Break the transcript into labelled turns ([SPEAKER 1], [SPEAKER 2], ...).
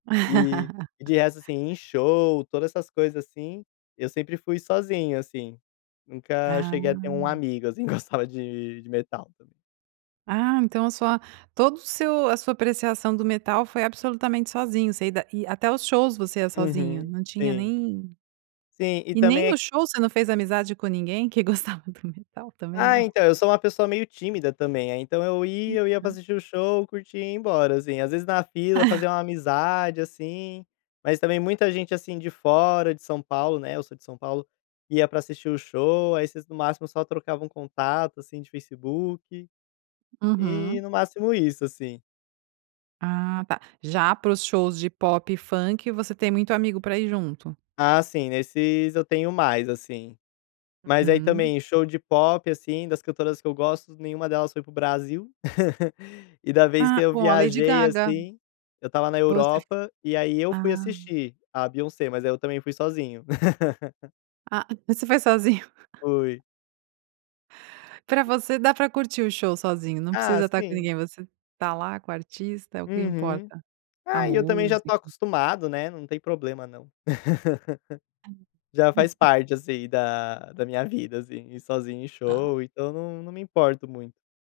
[SPEAKER 1] E e de resto, assim, em show, todas essas coisas, assim, eu sempre fui sozinho, assim, nunca cheguei a ter um
[SPEAKER 2] Ah.
[SPEAKER 1] amigo, assim, que gostava de de metal.
[SPEAKER 2] Ah, então a sua todo o seu a sua apreciação do metal foi absolutamente sozinho, você ida e, até os shows você ia sozinho,
[SPEAKER 1] Uhum.
[SPEAKER 2] não tinha
[SPEAKER 1] Sim.
[SPEAKER 2] nem
[SPEAKER 1] Sim, e
[SPEAKER 2] e nem
[SPEAKER 1] também
[SPEAKER 2] no
[SPEAKER 1] aq
[SPEAKER 2] show você não fez amizade com ninguém que gostava do metal, também
[SPEAKER 1] Ah,
[SPEAKER 2] não.
[SPEAKER 1] então, eu sou uma pessoa meio tímida também, aí então eu ia eu ia pra
[SPEAKER 2] [unintelligible]
[SPEAKER 1] assistir o show, curtir e ir embora, assim. Às vezes na fila fazia uma amizade, assim, mas também muita gente, assim, de fora, de São Paulo, né, eu sou de São Paulo, ia pra assistir o show, aí vocês no máximo só trocavam contato, assim, de Facebook, e
[SPEAKER 2] Uhum.
[SPEAKER 1] no máximo isso, assim.
[SPEAKER 2] Ah tá. Já para os shows de pop e funk, você tem muito amigo pra ir junto?
[SPEAKER 1] Ah sim, nesses eu tenho mais, assim. Mas aí
[SPEAKER 2] Uhum.
[SPEAKER 1] também show de pop, assim, das cantoras que eu gosto, nenhuma delas foi para o Brasil, e da vez que
[SPEAKER 2] Ah,
[SPEAKER 1] eu
[SPEAKER 2] bom a Lady
[SPEAKER 1] viajei,
[SPEAKER 2] Gaga.
[SPEAKER 1] assim, eu estava na
[SPEAKER 2] Você f
[SPEAKER 1] Europa, e aí eu fui
[SPEAKER 2] ah.
[SPEAKER 1] assistir a Beyoncé, mas aí eu também fui sozinho.
[SPEAKER 2] Ah, você foi sozinho.
[SPEAKER 1] Fui.
[SPEAKER 2] Pra você dá pra curtir o show sozinho, não
[SPEAKER 1] Ah,
[SPEAKER 2] precisa estar com
[SPEAKER 1] sim.
[SPEAKER 2] ninguém, você está lá, com o artista, é o que
[SPEAKER 1] Uhum.
[SPEAKER 2] importa. A
[SPEAKER 1] Ah, e eu também já estou
[SPEAKER 2] música.
[SPEAKER 1] acostumado, né, não tem problema não. Já faz parte, assim, da da minha vida, assim, ir sozinho em show, então não não me importo muito.